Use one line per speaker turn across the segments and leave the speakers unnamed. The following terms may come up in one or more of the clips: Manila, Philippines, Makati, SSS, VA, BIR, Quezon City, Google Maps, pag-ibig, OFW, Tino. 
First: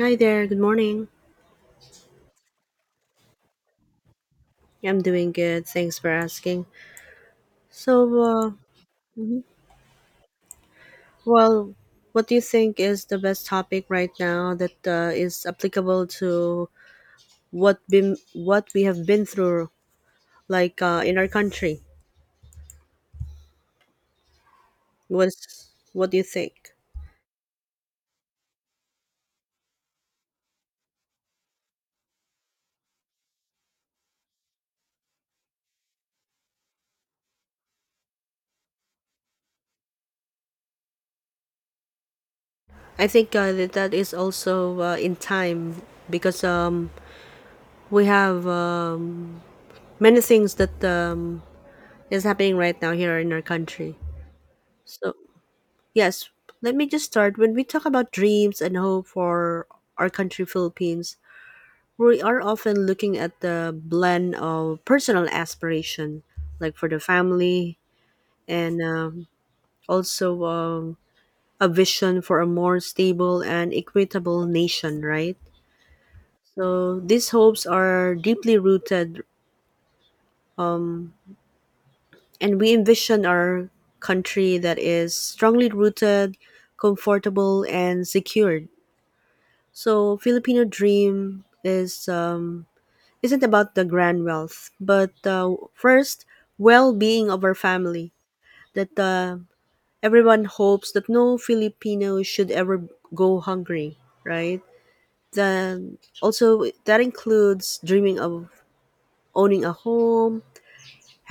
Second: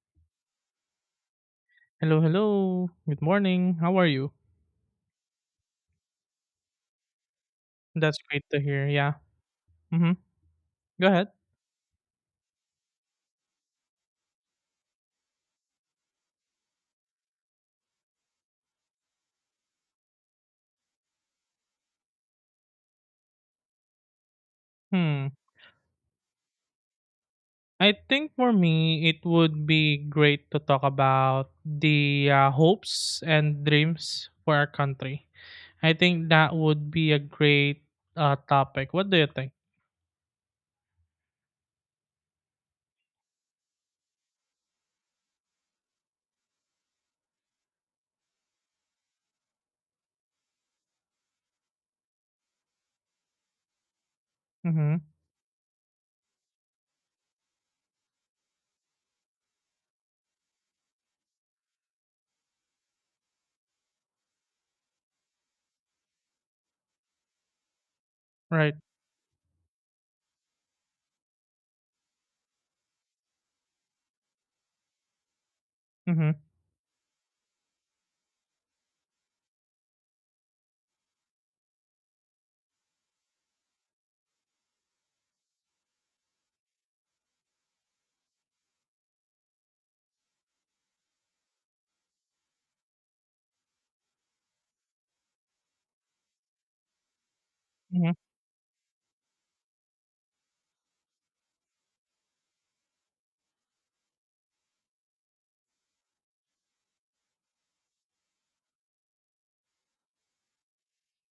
Hi there, good morning.
Hello, hello. Good morning. How are you?
I'm doing good, thanks for asking.
That's
So,
great
uh,
to hear. Yeah. Mm-hmm. Go ahead.
well, what do you think is the best topic right now that is applicable to what we have been through, like in our country?
Hmm.
What do you think?
I think for me, it would be great to talk about the hopes and dreams for our country. I think that would be a great topic. What do you think?
I think that is also in time because we have many things that is happening right now here in our country.
Mm-hmm.
So Yes, Let me just start. When we talk about dreams and hope for our country, Philippines, we are often looking at the blend of personal aspiration, like for the family,
Right.
and also a vision for a more stable and equitable nation, right?
Mm-hmm.
So these hopes are deeply rooted, um, and we envision our country that is strongly rooted, comfortable, and secured. So Filipino dream is isn't about the grand wealth, but first well-being of our
Mm-hmm.
family. That everyone hopes that no Filipino should ever go hungry, right? Then also that includes dreaming of owning a home,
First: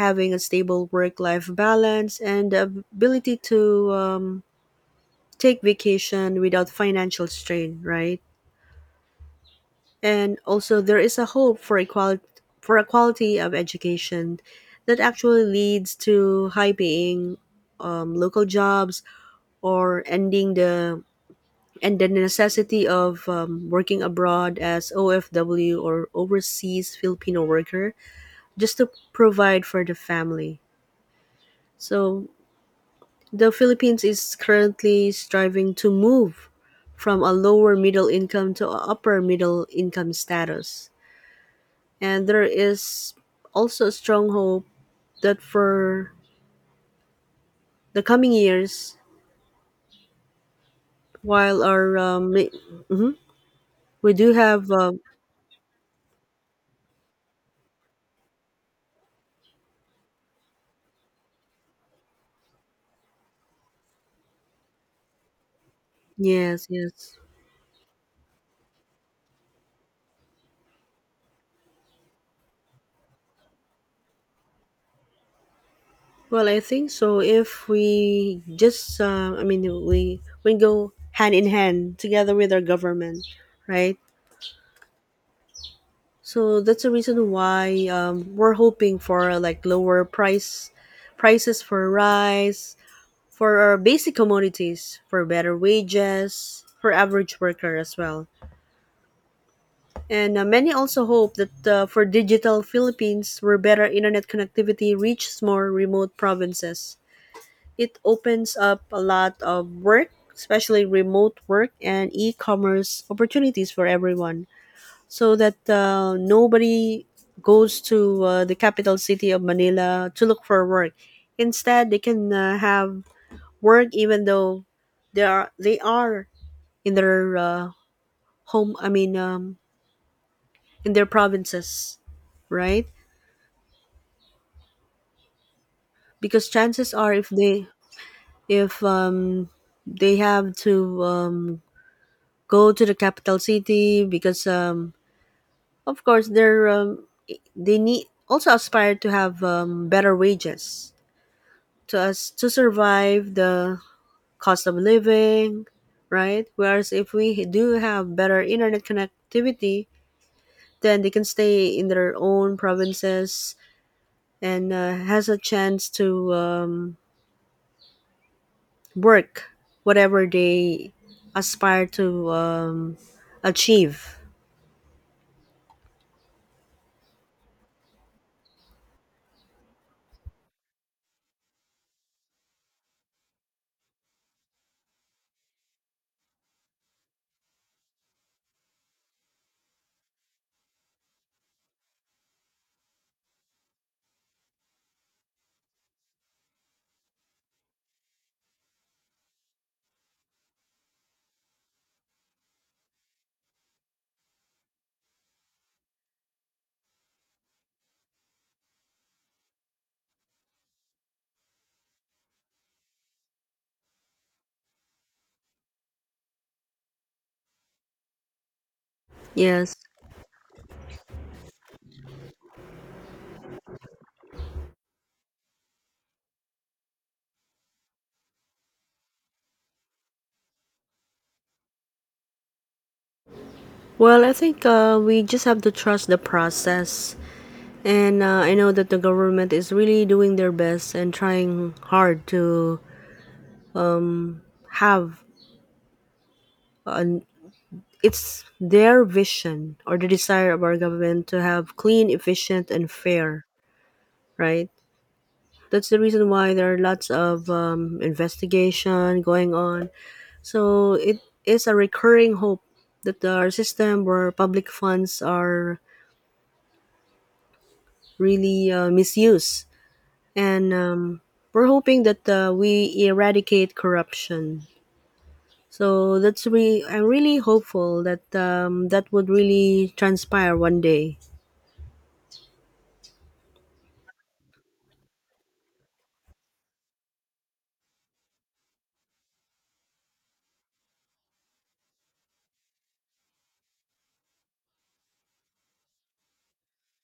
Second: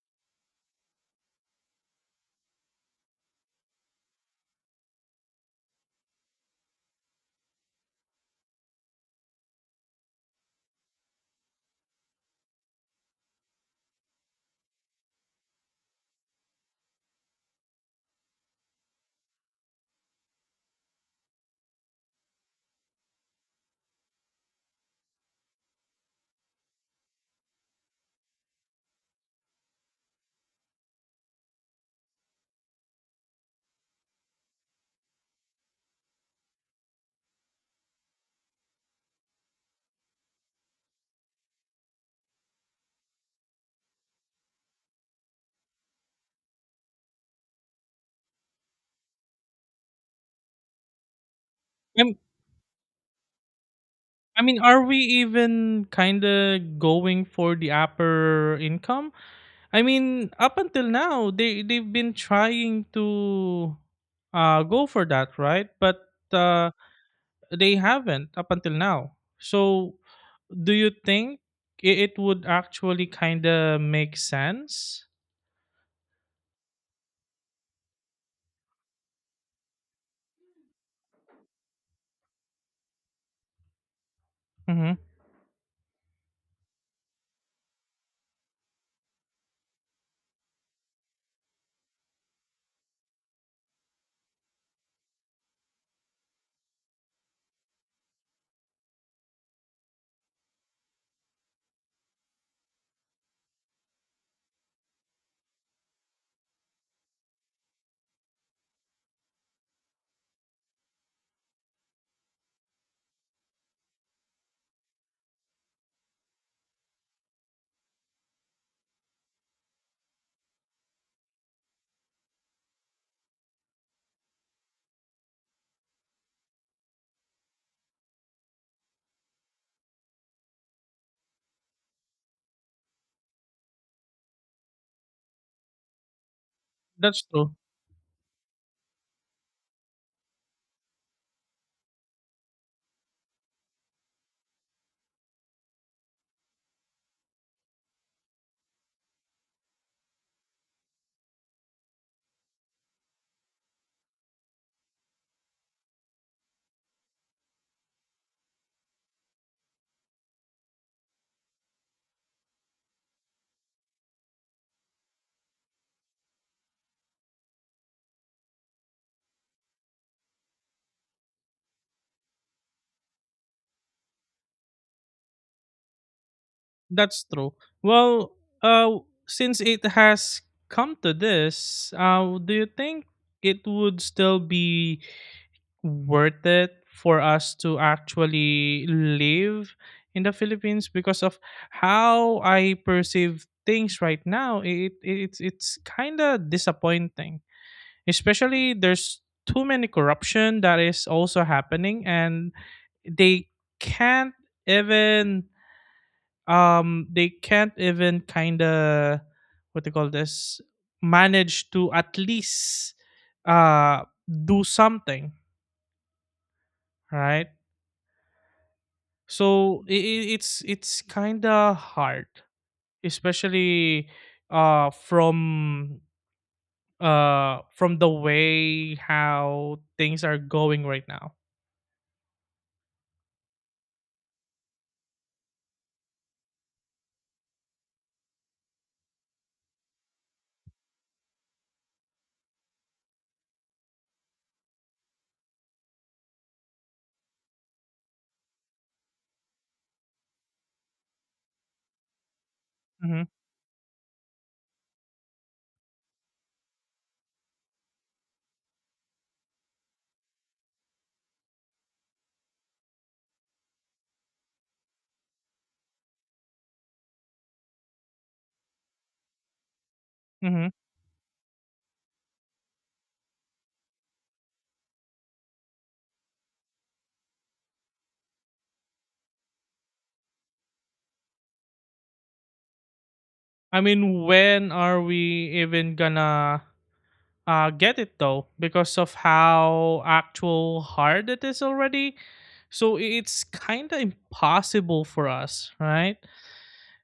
having a stable work-life balance, and the ability to take vacation without financial strain, right? And also, there is a hope for equality for a quality of education that actually leads to high paying local jobs or ending the necessity of working abroad as OFW or overseas Filipino worker just to provide for the family. So the Philippines is currently striving to move from a lower middle income to a upper middle income status. And there is also strong hope that for the coming years, while our mhm, we do
I mean,
have
are we even kind of going for the upper income? I mean, up until now, they've been trying to go for that, right? But
yes,
uh,
yes.
they haven't up until now. So, do you think it would actually kind of make sense?
Well, I think so. If we just, I mean, we go hand in hand together with our government, right?
Hmm.
So that's the reason why we're hoping for like lower prices for rice, for our basic commodities, for better wages, for average worker as well. And many also hope that for digital Philippines, where better internet connectivity reaches more remote provinces. It opens up a lot of work, especially remote work and e commerce opportunities for everyone, so that nobody goes to the capital city of Manila to look for work. Instead, they can have work even though they are in their I mean, in their provinces, right? Because chances are,
That's true.
if they have to go to the capital city, because of course they need also aspire to have better wages to us to survive the cost of living, right? Whereas if we do have better internet connectivity, then they can stay in their own provinces and has a chance to work whatever they aspire to achieve.
That's true. Well, uh, since it has come to this, do you think it would still be worth it for us to actually live in the Philippines because of how I perceive things right now. It's kind of disappointing, especially there's too many corruption that is also happening, and they can't even they can't even kind of, what they call this, manage to at least uh do something right,
Yes.
so it's kind of hard, especially uh from from the way how things are going right now.
Well, I think we just have to trust the process. And I know that the government is really doing their best and trying hard to have an it's their vision or the desire of our government to have clean, efficient, and
Hmm.
fair, right? That's the reason why there are lots of investigation going on. So it is a recurring hope that our system where public funds are really misused.
Hmm.
And we're hoping that we eradicate corruption. So I'm really hopeful that that would really transpire one day.
I mean, when are we even gonna get it though, because of how actual hard it is already, so it's kind of impossible for us, right?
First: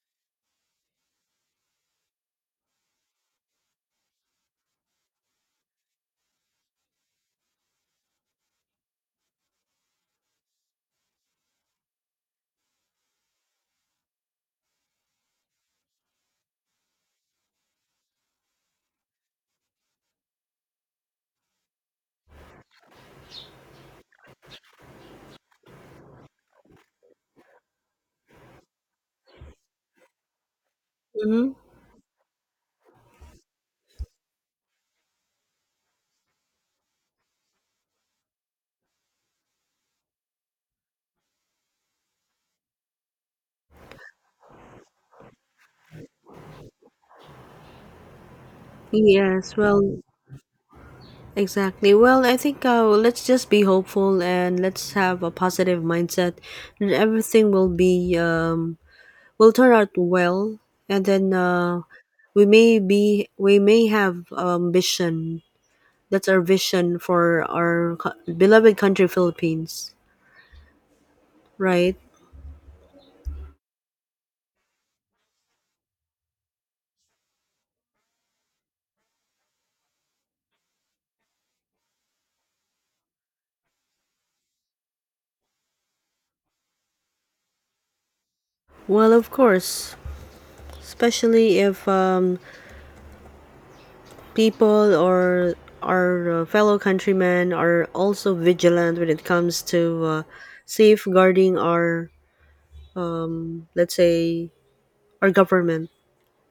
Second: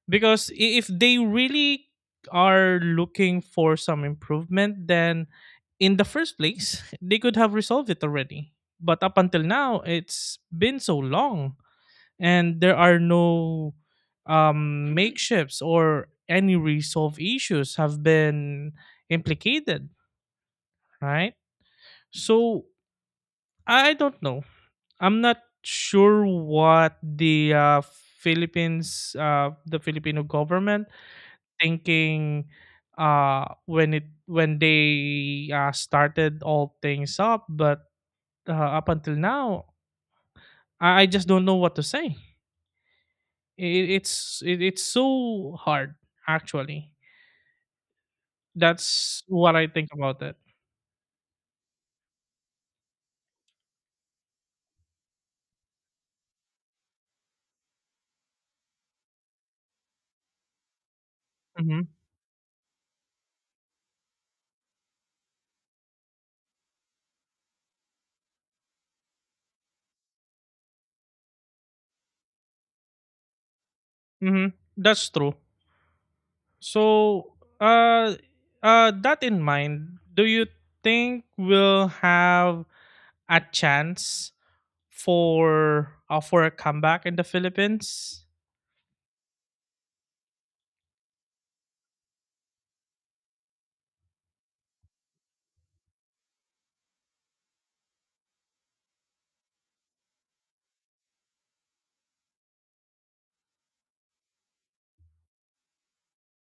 Because if they really are looking for some improvement, then in the first place they could have resolved it already. But up until now, it's been so long, and there are no makeshifts or any resolved issues have been implicated, right? So I don't know, I'm not sure what the Philippines, the Filipino government
Mm-hmm.
thinking when they started all things up. But up until now, I just don't know what to say. It's so hard, actually. That's
Yes,
what I
well,
think about it.
exactly. Well, I think let's just be hopeful and let's have a positive mindset, and everything will be will turn out well and then
Hmm.
we may have ambition. That's our vision for our beloved country Philippines, right?
Hmm. That's true. So, uh, that in mind, do you think we'll have a chance for a comeback in the Philippines?
Well, of course, especially if people or our fellow countrymen are also vigilant when it comes to safeguarding our, let's say, our government,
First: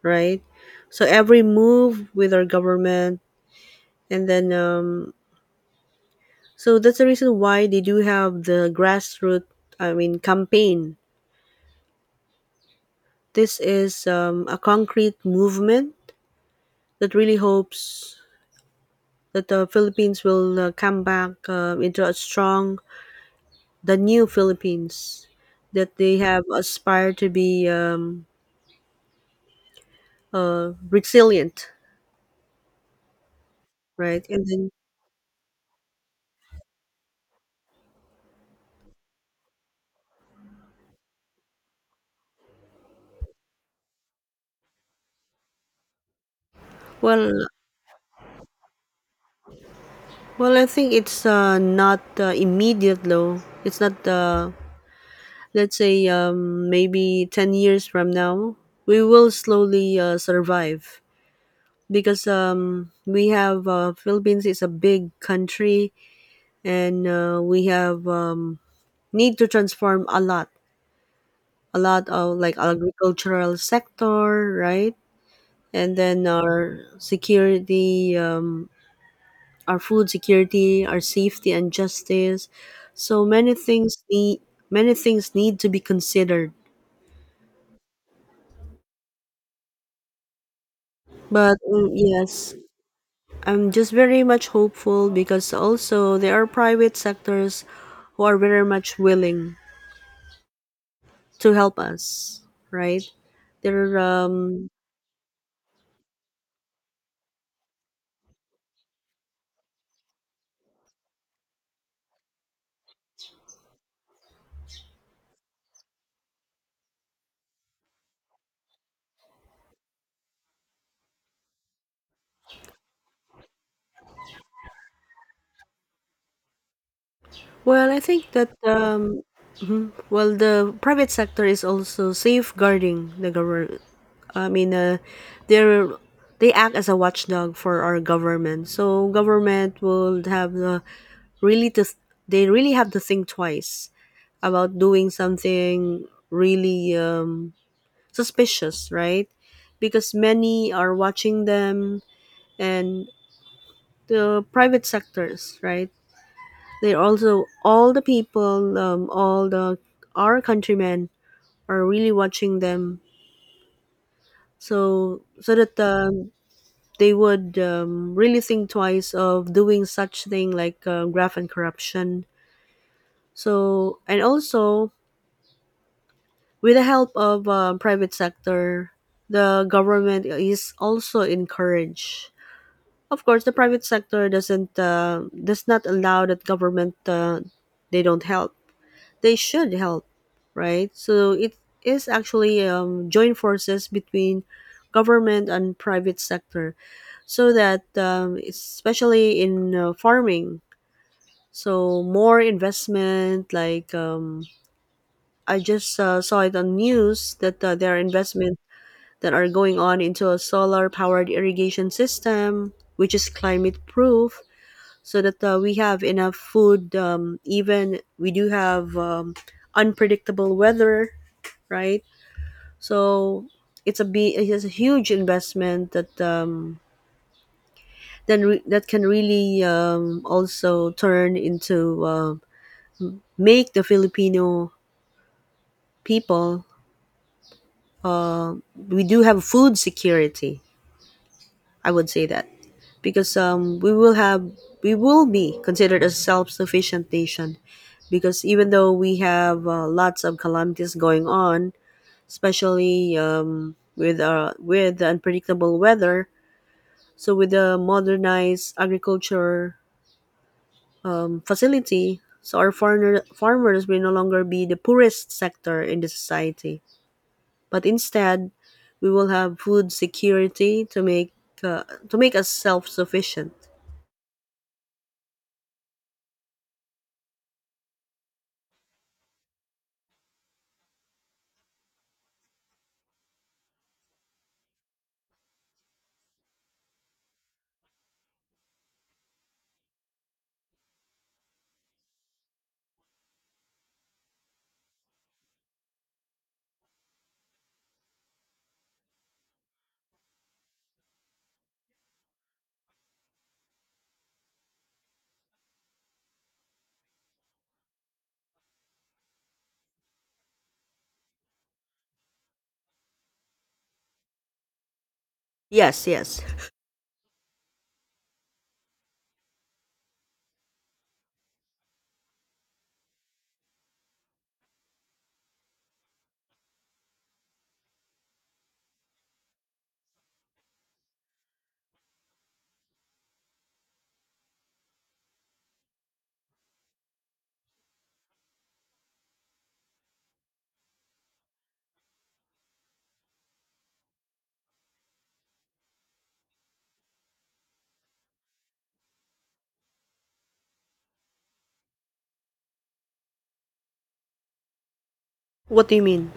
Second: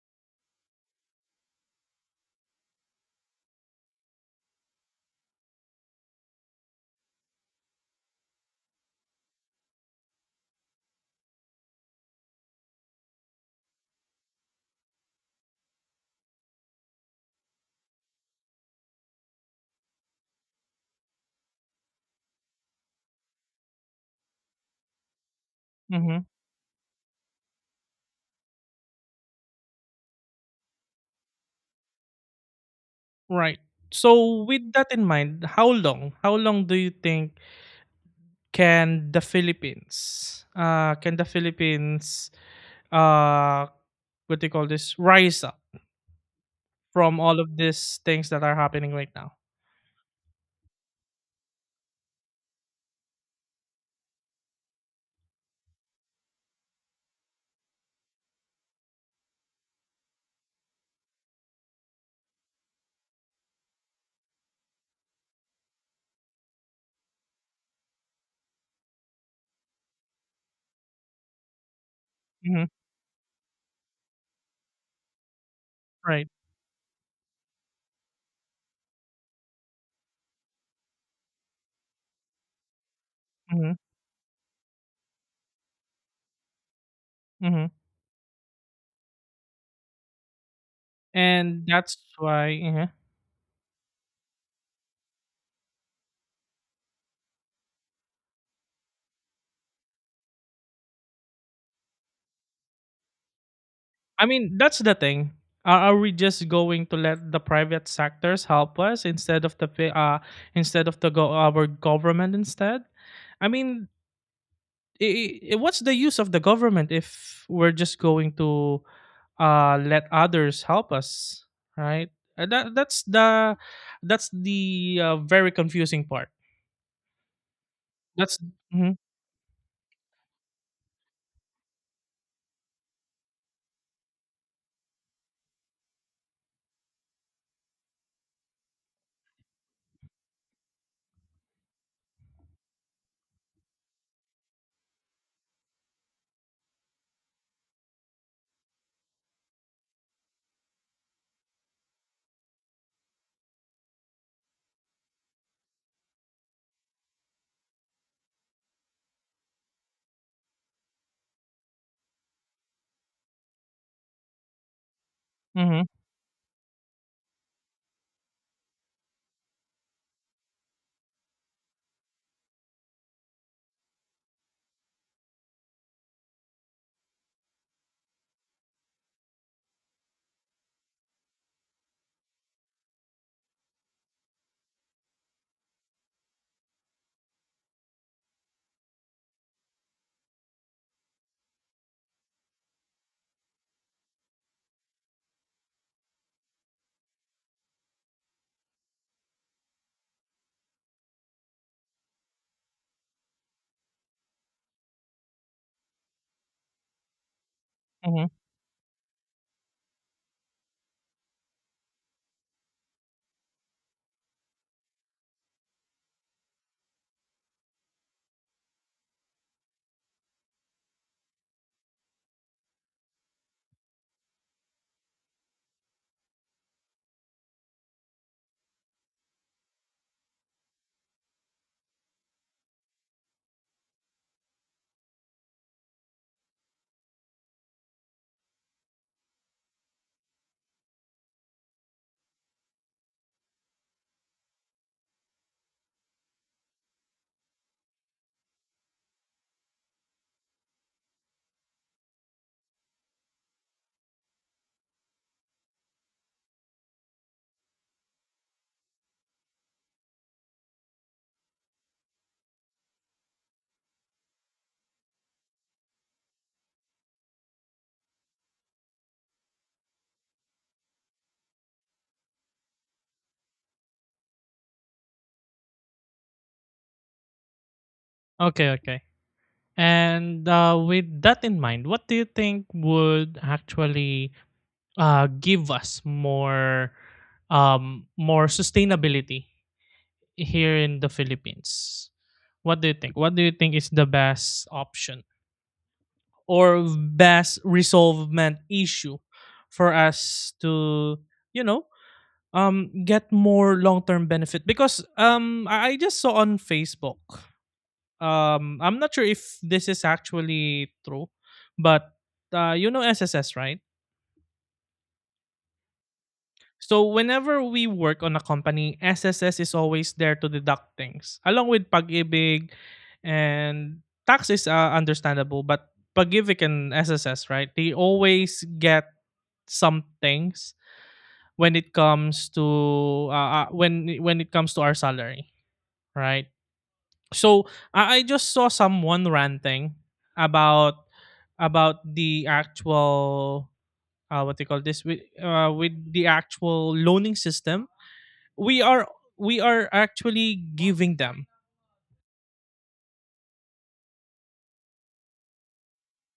right? So every move with our government and then that's the reason why they do have the grassroots, I mean, campaign. This is a concrete movement that really hopes that the Philippines will come back into a strong, the new Philippines that they
Mm-hmm.
have aspired to be resilient,
Right.
right?
So,
And then,
with that in mind, how long? How long do you think can the Philippines, uh, what do you call this, rise up from all
well,
of these things that are happening right now?
well, I think it's not immediate though. It's not Let's say maybe 10 years from now, we will slowly survive because we have Philippines is a big country and we have need to transform a lot of like
Mm-hmm.
agricultural sector, right? And then
Right.
our security, our food security, our safety and justice. So
Mm-hmm.
many things need to be considered.
Mm-hmm.
But
And that's
yes,
why. Mhm.
I'm just very much hopeful because also there are private sectors who are very much willing to help us, right? There are,
I mean, that's the thing. Are we just going to let the private sectors help us instead of the fi- instead of the go- our government instead? I mean, I what's the use of the government if we're just going to let others help us, right? Uh, That that's the that's the very confusing part.
well, I think
That's.
that,
Mhm.
mhm, well, the private sector is also safeguarding the government. I mean, they're, they act as a watchdog for our government. So government will have the really to, th- they really have to think twice about doing something really suspicious, right? Because many are watching them and the private sectors, right? They're also all the people, all the our countrymen are really watching them, so that
Mhm.
they would really think twice of doing such thing like graft and corruption. So and also with the help of private sector, the government is also encouraged. Of course, the private sector does not allow that government they don't help. They should help, right? So it is actually joint forces between government and private sector, so that especially in farming, so more investment. Like I just saw it on news that there are
Mhm.
investments that are going on into a solar powered irrigation system, which is climate proof, so that we have enough food even we do have unpredictable weather, right? So it's a huge investment that that can really also turn into make the Filipino people we do have food security I would say that, because we will be considered a self-sufficient nation, because even though we have lots of calamities going on, especially with the unpredictable weather, so with the modernized agriculture facility, so our farmers will no longer be the poorest sector in the society, but instead, we will have food security uh, to make us self-sufficient.
Okay, okay. And with that in mind, what do you think would actually give us more, more sustainability here in the Philippines. What do you think? What do you think is the best option or best resolvement issue for us to, you know get more long term benefit? Because I just saw on Facebook. I'm not sure if this is actually true, but you know SSS, right?
Yes, yes.
So whenever we work on a company, SSS is always there to deduct things, along with pag-ibig, and tax is understandable, but pag-ibig and SSS, right? They always get some things when it comes to, when it comes to our salary, right? So I just saw someone ranting about, the actual, what they call this, with, the actual loaning system we are we are actually giving them.
What do you mean?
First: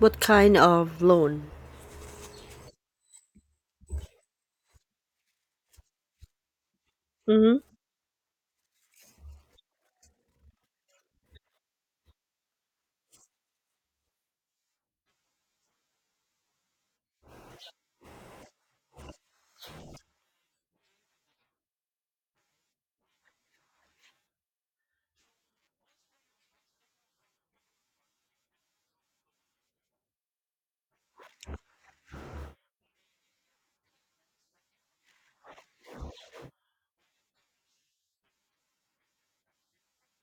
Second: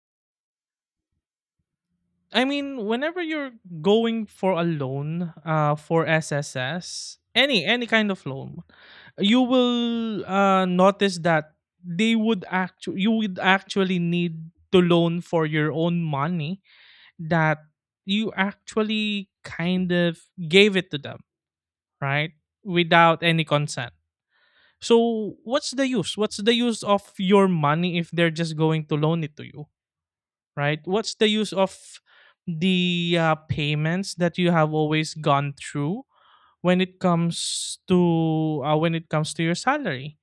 What kind of loan?
I mean, whenever you're going for a loan, for SSS,
Hmm.
any kind of loan, you will notice that they would actually you would actually need to loan for your own money that you actually kind of gave it to them, right, without any consent. So what's the use, of your money if they're just going to loan it to you, right? What's the use of the payments that you have always gone through when it comes to, when it comes to your salary?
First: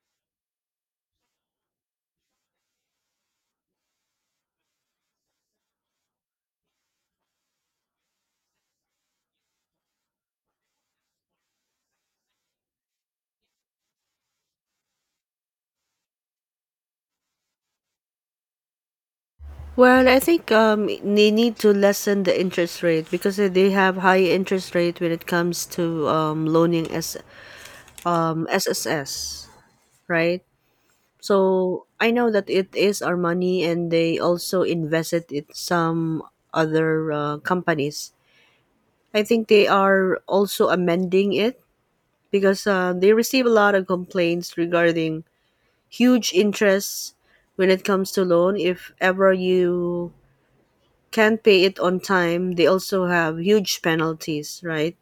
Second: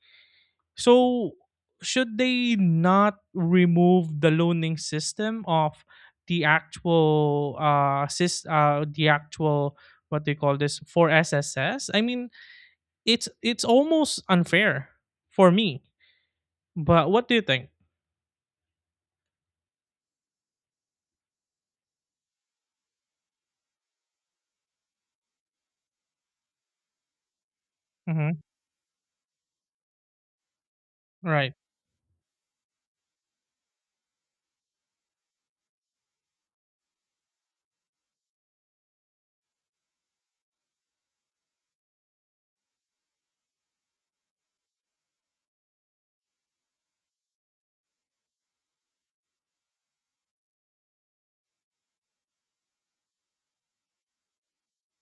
So should they not remove the loaning system of the actual, what they call this, for SSS? I mean, it's almost unfair for me. But what do you think?
Well, I think they need to lessen the interest rate because they have high interest rate when it comes to loaning S
Mm-hmm.
SSS, right?
Right.
So I know that it is our money, and they also invest it in some other companies. I think they are also amending it because they receive a lot of complaints regarding huge interest when it comes to loan. If ever you can't pay it on time, they also have huge penalties, right?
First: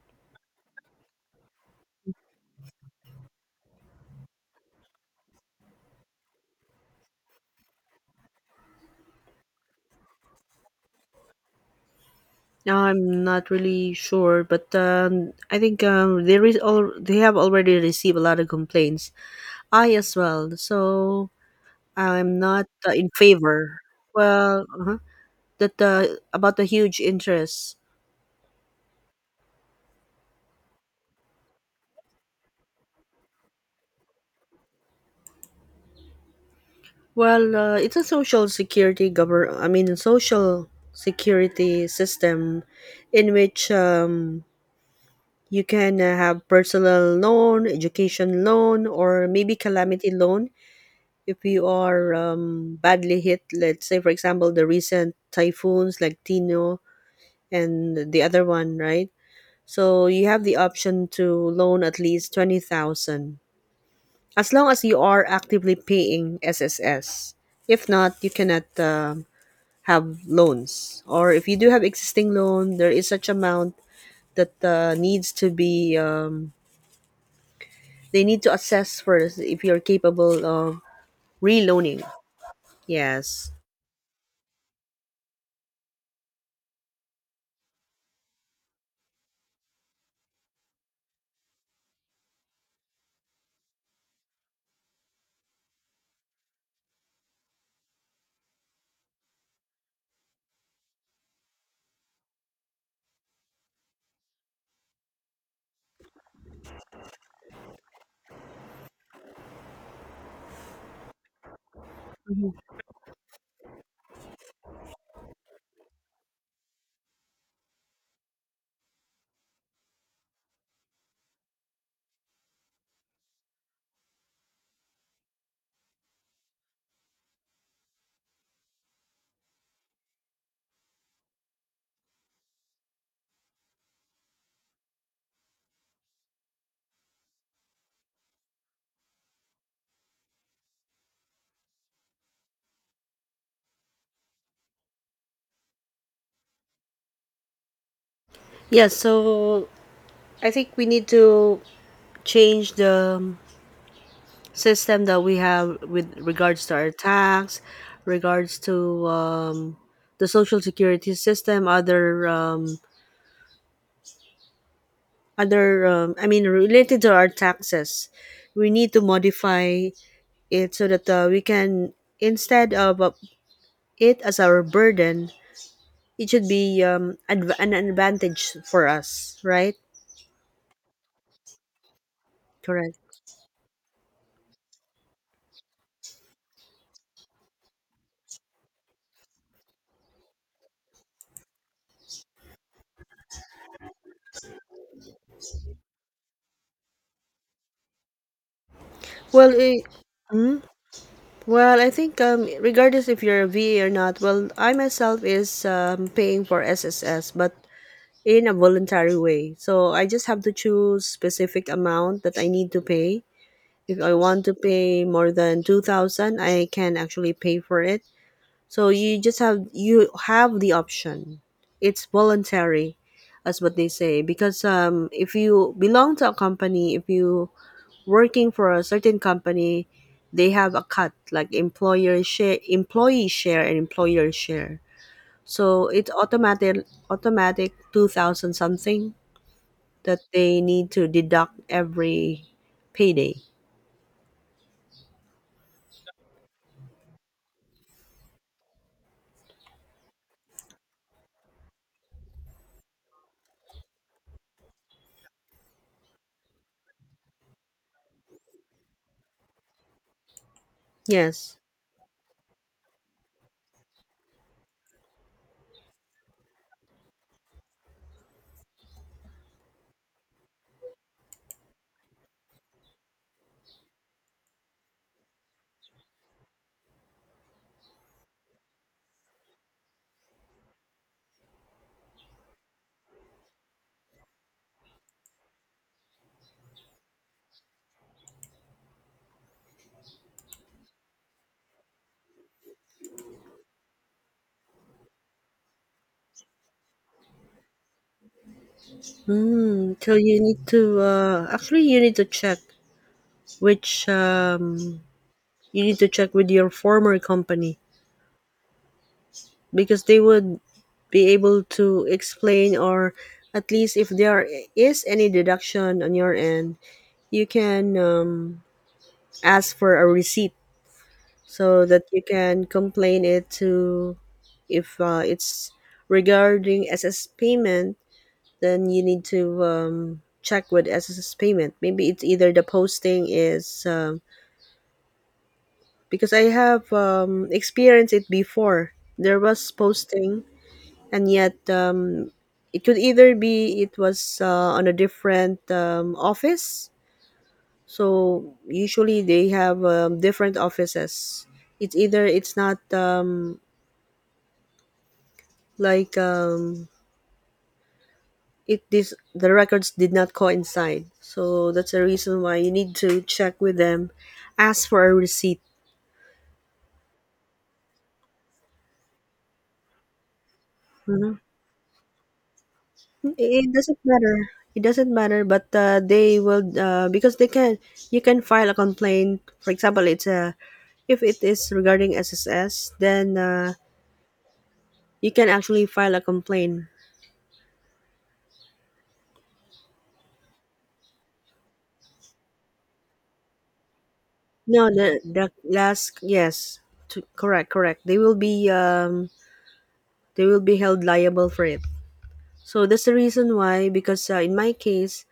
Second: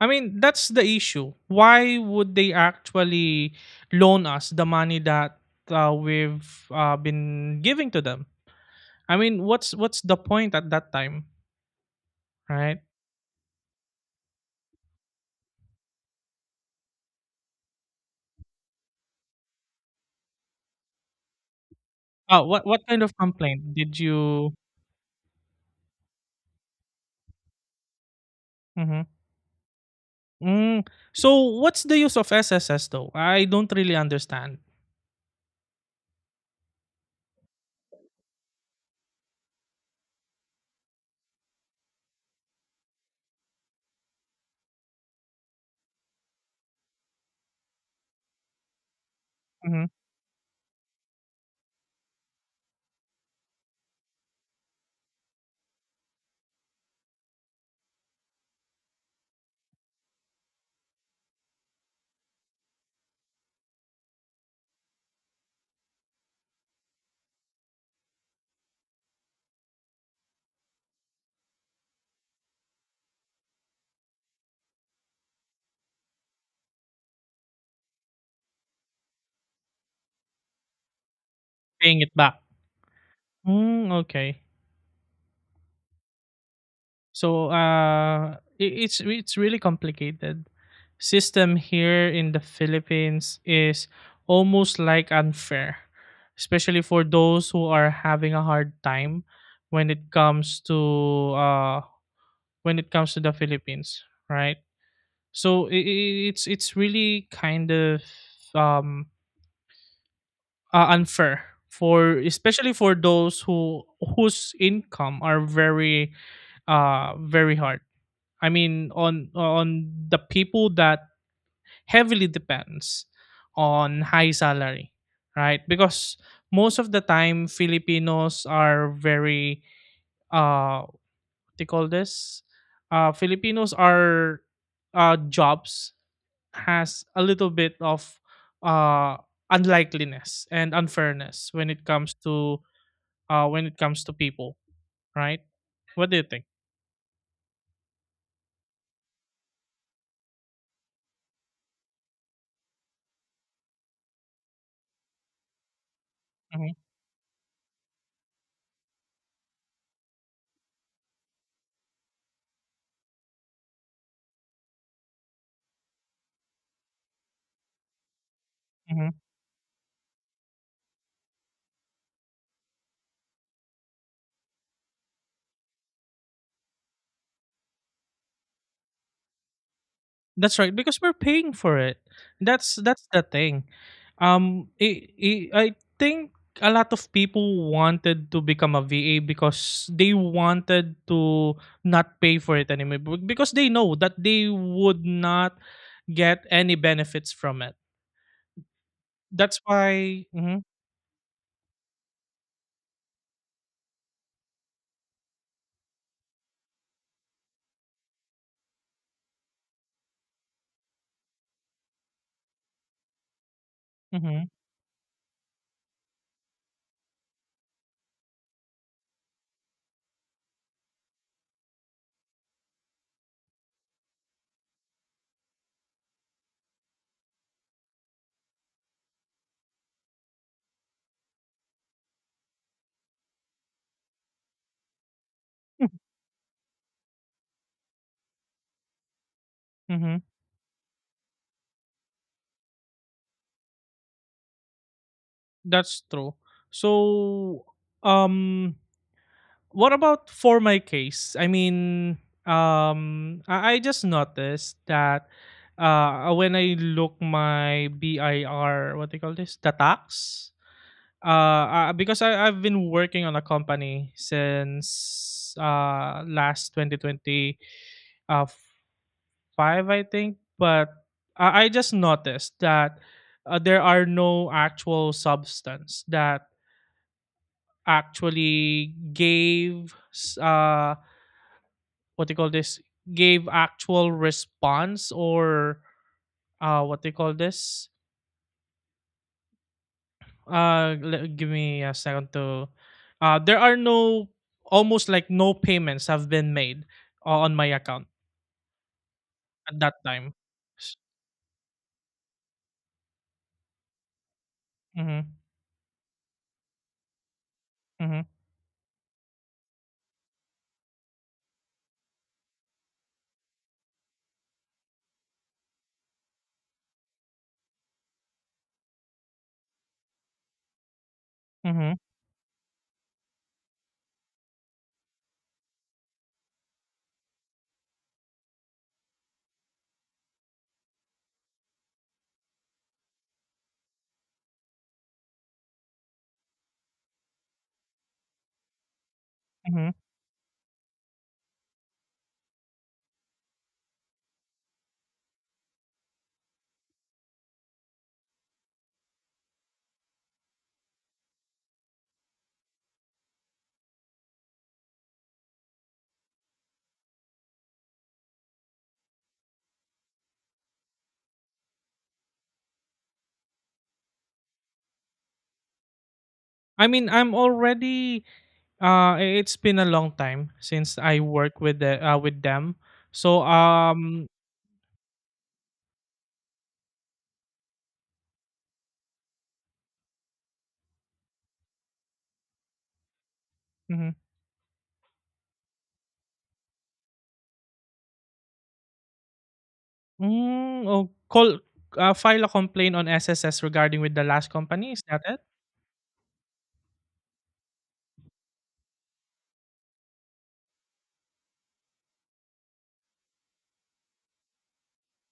I mean, that's the issue. Why would they actually loan us the money that we've been giving to them? I mean, what's the point at that time,
Now
right?
I'm not really sure, but I think there is all they have already received a lot of complaints, I as well, so I'm
Oh, what
not
what kind
in
of complaint
favor.
did you?
Well that About the huge interest.
Mm-hmm. Mm. So what's the use of SSS though? I don't really understand.
Well, it's a social security govern. I mean, social security system, in which you can have personal loan, education loan, or maybe
Mhm.
calamity loan if you are badly hit. Let's say, for example, the recent typhoons like Tino and the other one, right? So you have the option to loan at least 20,000, as long as you are actively paying SSS. If not, you cannot. Have loans. Or if you do have existing loan, there is such amount that needs to be they need to assess first if you're capable of
Paying
reloaning.
it back.
Yes.
Mm, okay. So it's really complicated. System here in the Philippines is almost like unfair, especially for those who are having a hard time when it comes to, uh, when it comes to the Philippines, right? So it's really kind of, um, unfair for,
Mhm.
especially for those who, whose income are very, hard. I mean, on, the people that heavily depends on high salary, right? Because most of the time, Filipinos are very, uh, what they call this. Filipinos are, jobs has a little bit of, uh, unlikeliness and unfairness when it comes to, when it comes to people, right? What do you think?
Yeah, so I think we need to change the system that we have with regards to
Mhm,
our tax, regards to the social security system, other other I mean related to our taxes. We need to
mhm.
modify it so that we can, instead of it as our burden, it should be an advantage for us, right?
That's right, because we're paying for it. That's
Correct.
that's the thing. I think a lot of people wanted to become a VA because they wanted to not pay for it anymore, because they know that they would not get any benefits from it.
well
That's
eh,
why. Hmm.
well I think regardless if you're a VA or not, well I myself is paying for SSS, but in a voluntary way, so I just have to choose specific amount that I need to pay. If I want
Hmm.
to pay more than 2000, I can actually pay for it. So you just have you have the option. It's voluntary, as what they say. Because if you belong to a company, if you working for a certain company, they have a cut like employer share, employee share, and employer share. So it's automatic, automatic 2,000 something that
Hmm.
they need to deduct every payday.
That's true. So, um, what about for my case? I mean, I just noticed that when I look my BIR, what they call this, the tax,
Yes.
because I've been working on a company since last 2020, uh, five, I think, but I just noticed that there are no actual substance that actually what they call this gave actual response, or what they call this, give me a second to, there are no almost like no payments have been made on my account at that
So
time.
you need to actually you need to check which
Mm-hmm.
you need to check with your former company
Mm-hmm.
because they would be able to explain, or at least if there is any deduction on your end, you can ask for a receipt so
Mm-hmm.
that you can complain it to if it's regarding SS payment, then you need to check with SSS payment. Maybe it's either the posting is because I have experienced it before. There was
Mm-hmm.
posting and yet it could either be it was on a different office. So usually they have different offices. It's either it's not like um, it this the records did not coincide, so that's the reason why you need to check with them, ask for a receipt.
I mean, I'm already, it's been a long time since I work with the with them, so.
It doesn't
Um
matter. It doesn't matter, but they will because they can. You can file a complaint. For example, it's a if it is regarding SSS, then
mhm.
you can actually file a complaint.
Mm, oh, call file a complaint on SSS regarding with the last
No,
company. Is
the
that it?
the last, yes, to, correct, correct. They will be, they will be held liable for it. So that's the reason why, because in my case,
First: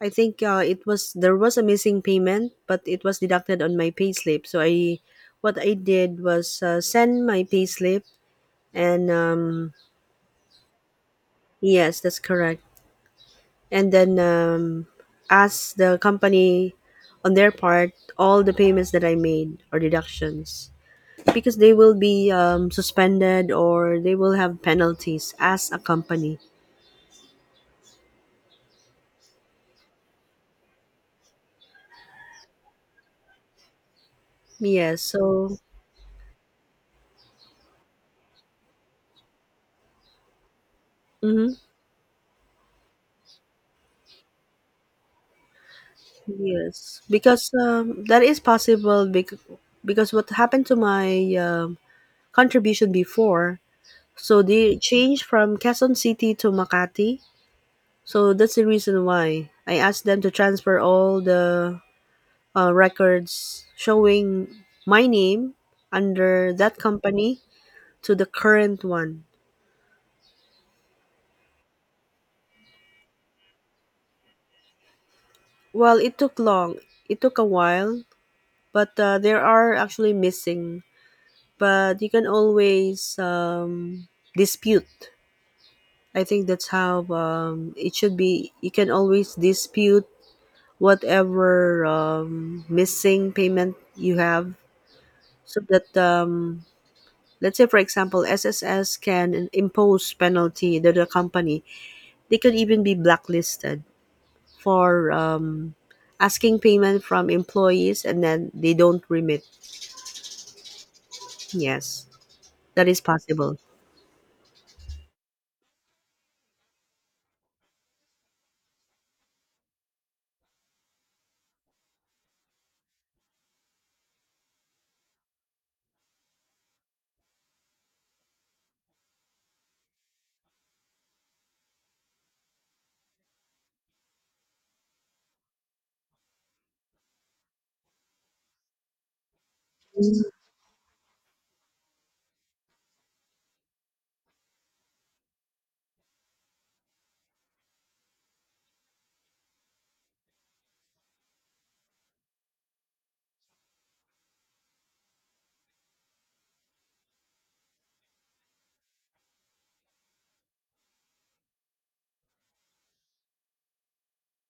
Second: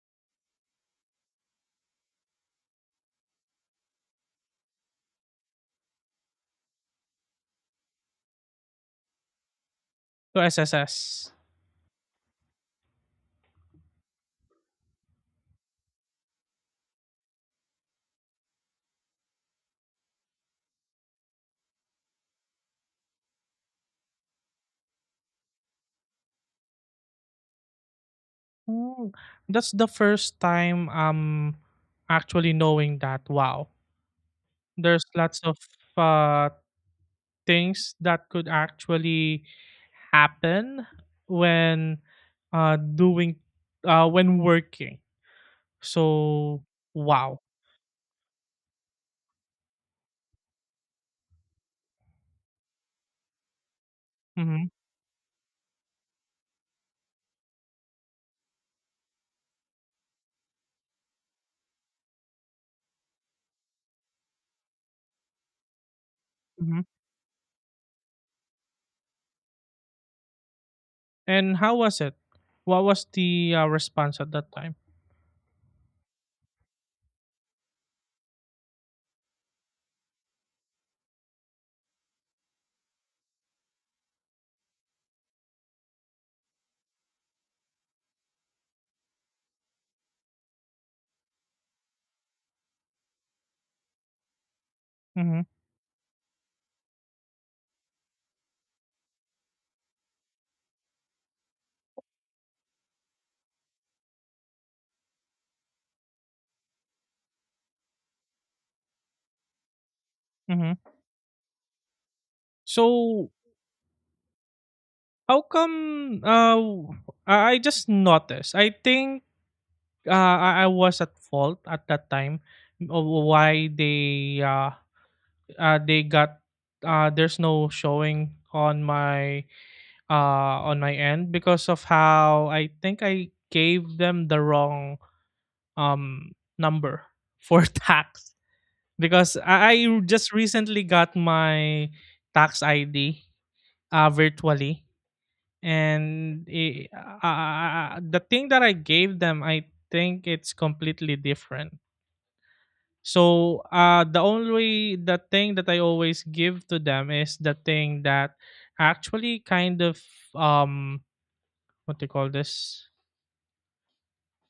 I think it was there was a missing payment, but it was deducted on my payslip. So I, what I did was send my payslip, and,
To SSS.
yes, that's correct. And then ask the company on their part all the payments that I made or deductions, because they will be suspended, or they will have penalties as a company.
Mm, that's the first time actually knowing that. Wow,
Yes.
there's lots
So.
of uh things that could actually happen
Mhm.
when, doing when working, so.
Yes,
Wow.
because that is possible because what happened to my contribution before, so
Hmm.
they changed from Quezon City to Makati. So that's the reason why I asked them to transfer all the records showing my name under that
Hmm.
company to the current one.
And how was it what was the response at that time.
Well, it took long. It took a while, but there are actually missing. But you can always dispute. I think that's how it should be. You can always dispute whatever missing payment you have,
Hmm.
so that let's say, for example, SSS can impose penalty to the company. They could even be blacklisted for asking payment from employees and then they don't remit.
Hmm.
Yes, that is
So,
possible.
how come w- I just noticed, I think I was at fault at that time of why they, they got there's no showing on my end because of how I think I gave them the wrong um number for tax, because I
Mm,
just recently got my tax ID virtually, and the thing that I gave them, I think it's completely different. So the thing that I always give to them is the thing that actually kind of, um what do you call this,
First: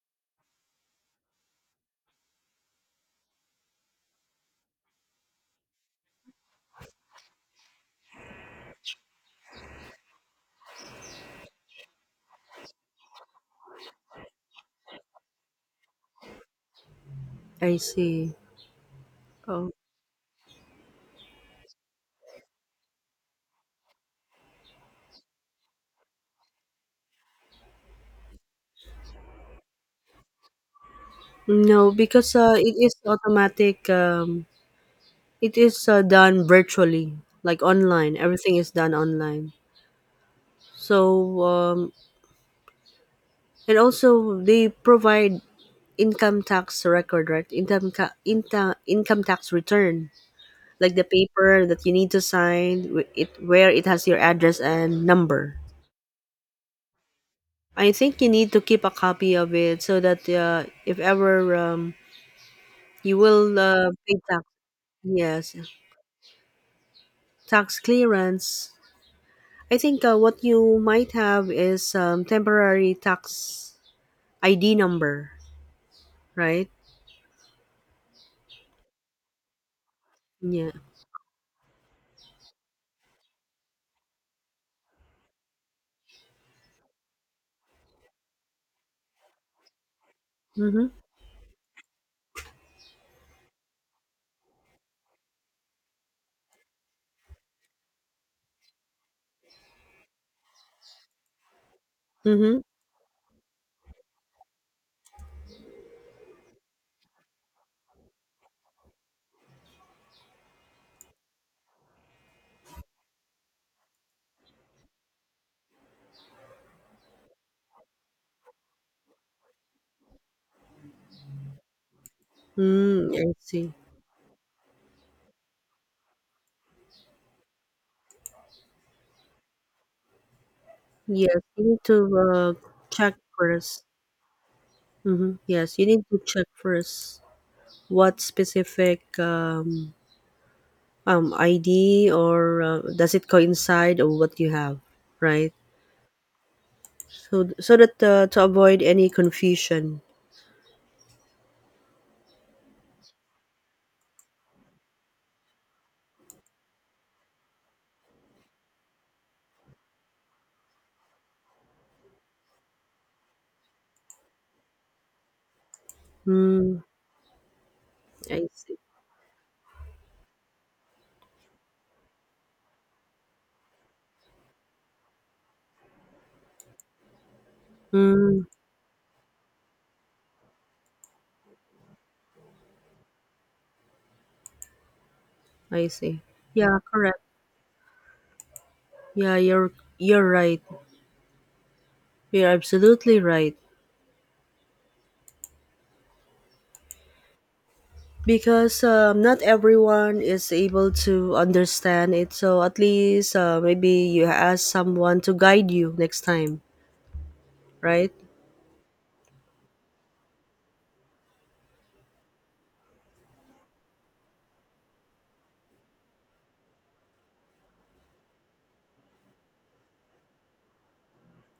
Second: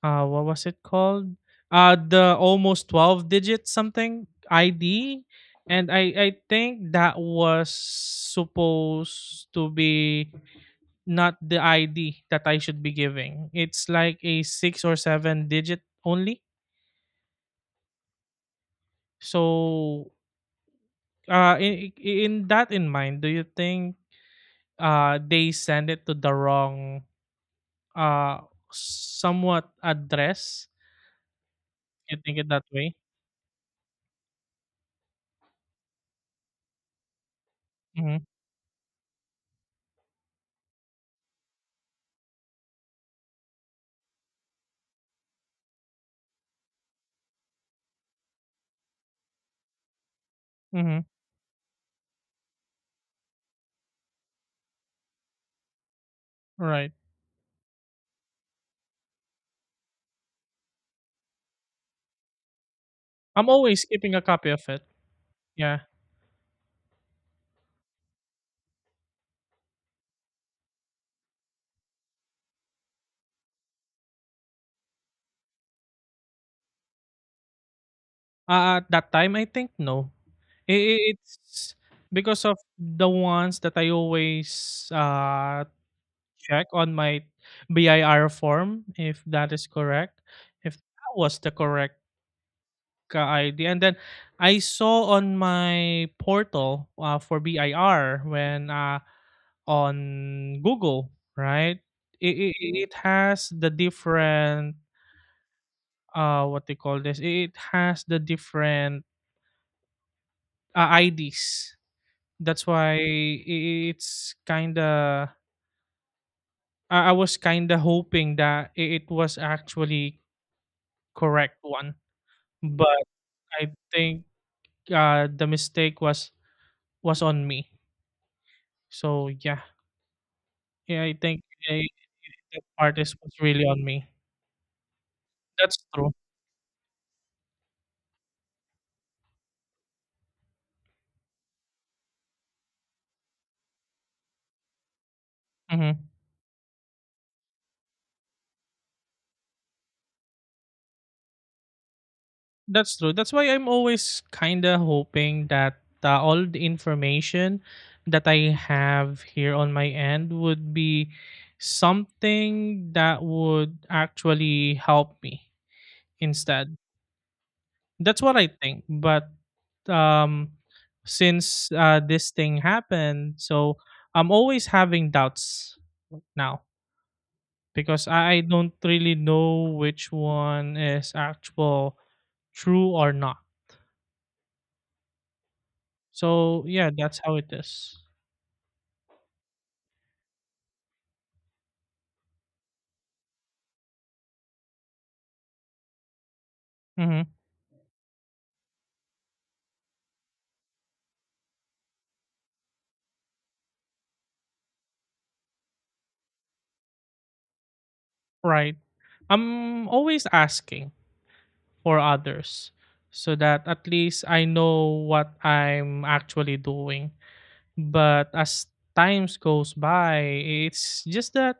what was it called, the almost 12 digit something ID. And I think that was supposed to be not the ID that I should be giving. It's like a six or seven digit only,
I see. Oh.
so. In that in mind, do you think they send it to the wrong uh somewhat address,
No,
you
because
think it that
it is
way?
automatic it is done virtually, like online.
Mm-hmm.
Everything is done online. So, and also they provide income tax record, right? Income, ca- income, income tax return, like
Mm-hmm.
the paper that you need to sign, wh- it where it has your address and number.
Right.
I think you need to keep a copy of it so that if ever you
I'm
will
always keeping
pay
a
tax,
copy of it.
yes,
Yeah.
tax clearance. I think what you might have is temporary tax ID number, right?
At that time, I think no.
Yeah.
I- It's because of the ones that I always check on my BIR form, if that is correct, if
Mm-hmm.
that was the correct ID. And then I saw on my portal for BIR when, on Google, right? It, it,
Mm-hmm.
it has the different, what they call this, it has the different IDs. That's why it's kind of, I was kind of hoping that it was actually correct one. But
Mm, I see.
I think the mistake was on me, so yeah, yeah, I
Yes,
think,
you
eh,
need to
that part
check
is was really on
first.
me.
Mm-hmm. Yes,
That's
you need
true.
to check first what specific ID, or does it coincide or what you have, right?
Mm-hmm.
So so that to avoid any confusion.
That's true. That's why I'm always kind of hoping that all the information that I have here on my end would be something that would actually help me instead.
Mm,
That's what
I
I
see.
think. But um, since this thing happened, so I'm always having doubts now, because I
Mm,
don't really know which one is actual true or not.
I see.
So
Yeah,
yeah,
correct.
that's how it is.
Yeah, you're right. You're absolutely right.
Mm-hmm.
Because not everyone is able to understand it, so at least maybe you ask someone to guide you next time, right?
Right. I'm always asking for others so that at least I know what I'm actually doing. But as times goes by, it's just that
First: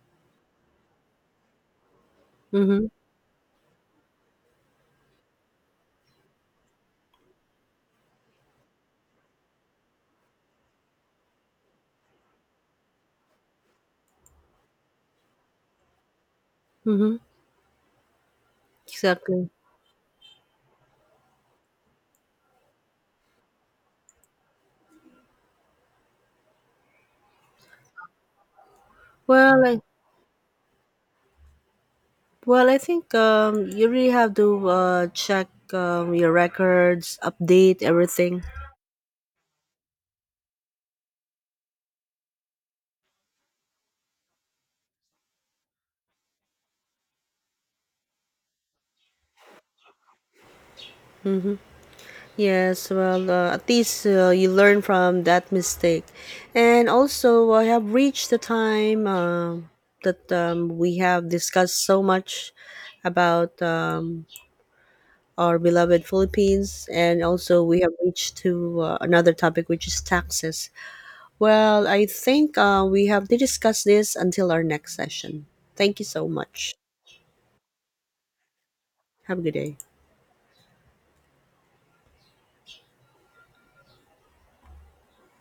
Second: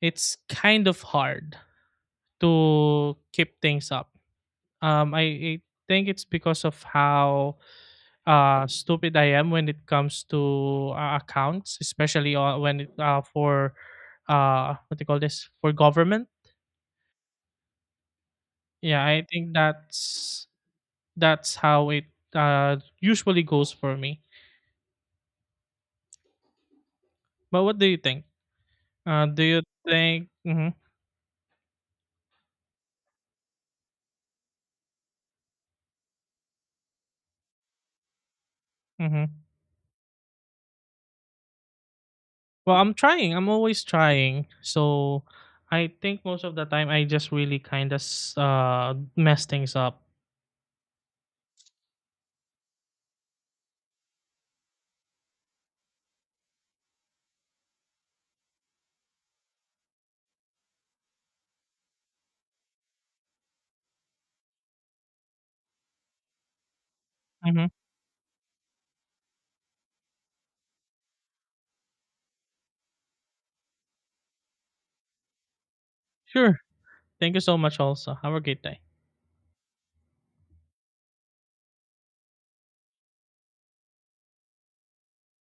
it's kind of hard
Mm-hmm.
to keep things up. I think it's because of how stupid I am when it comes to accounts, especially when it for what do you call this, for government.
Mm-hmm.
Yeah, I
Exactly.
think that's how it usually goes for me. But what do you think? Do you
Well, I,
think? Hmm.
well, I think you really have to check your records, update everything.
Hmm. Well, I'm trying. I'm always trying. So I think most of the time I just really kind of mess things up.
Mm-hmm. Yes, well, at least you learn from that mistake. And also, I have reached the time that we have discussed so much about our beloved Philippines, and also
Hmm.
we have reached to another topic, which is taxes. Well, I think we have to discuss this until our next session. Thank you so
Sure.
much.
Thank you so much. Also, have a great day.
Have a good day.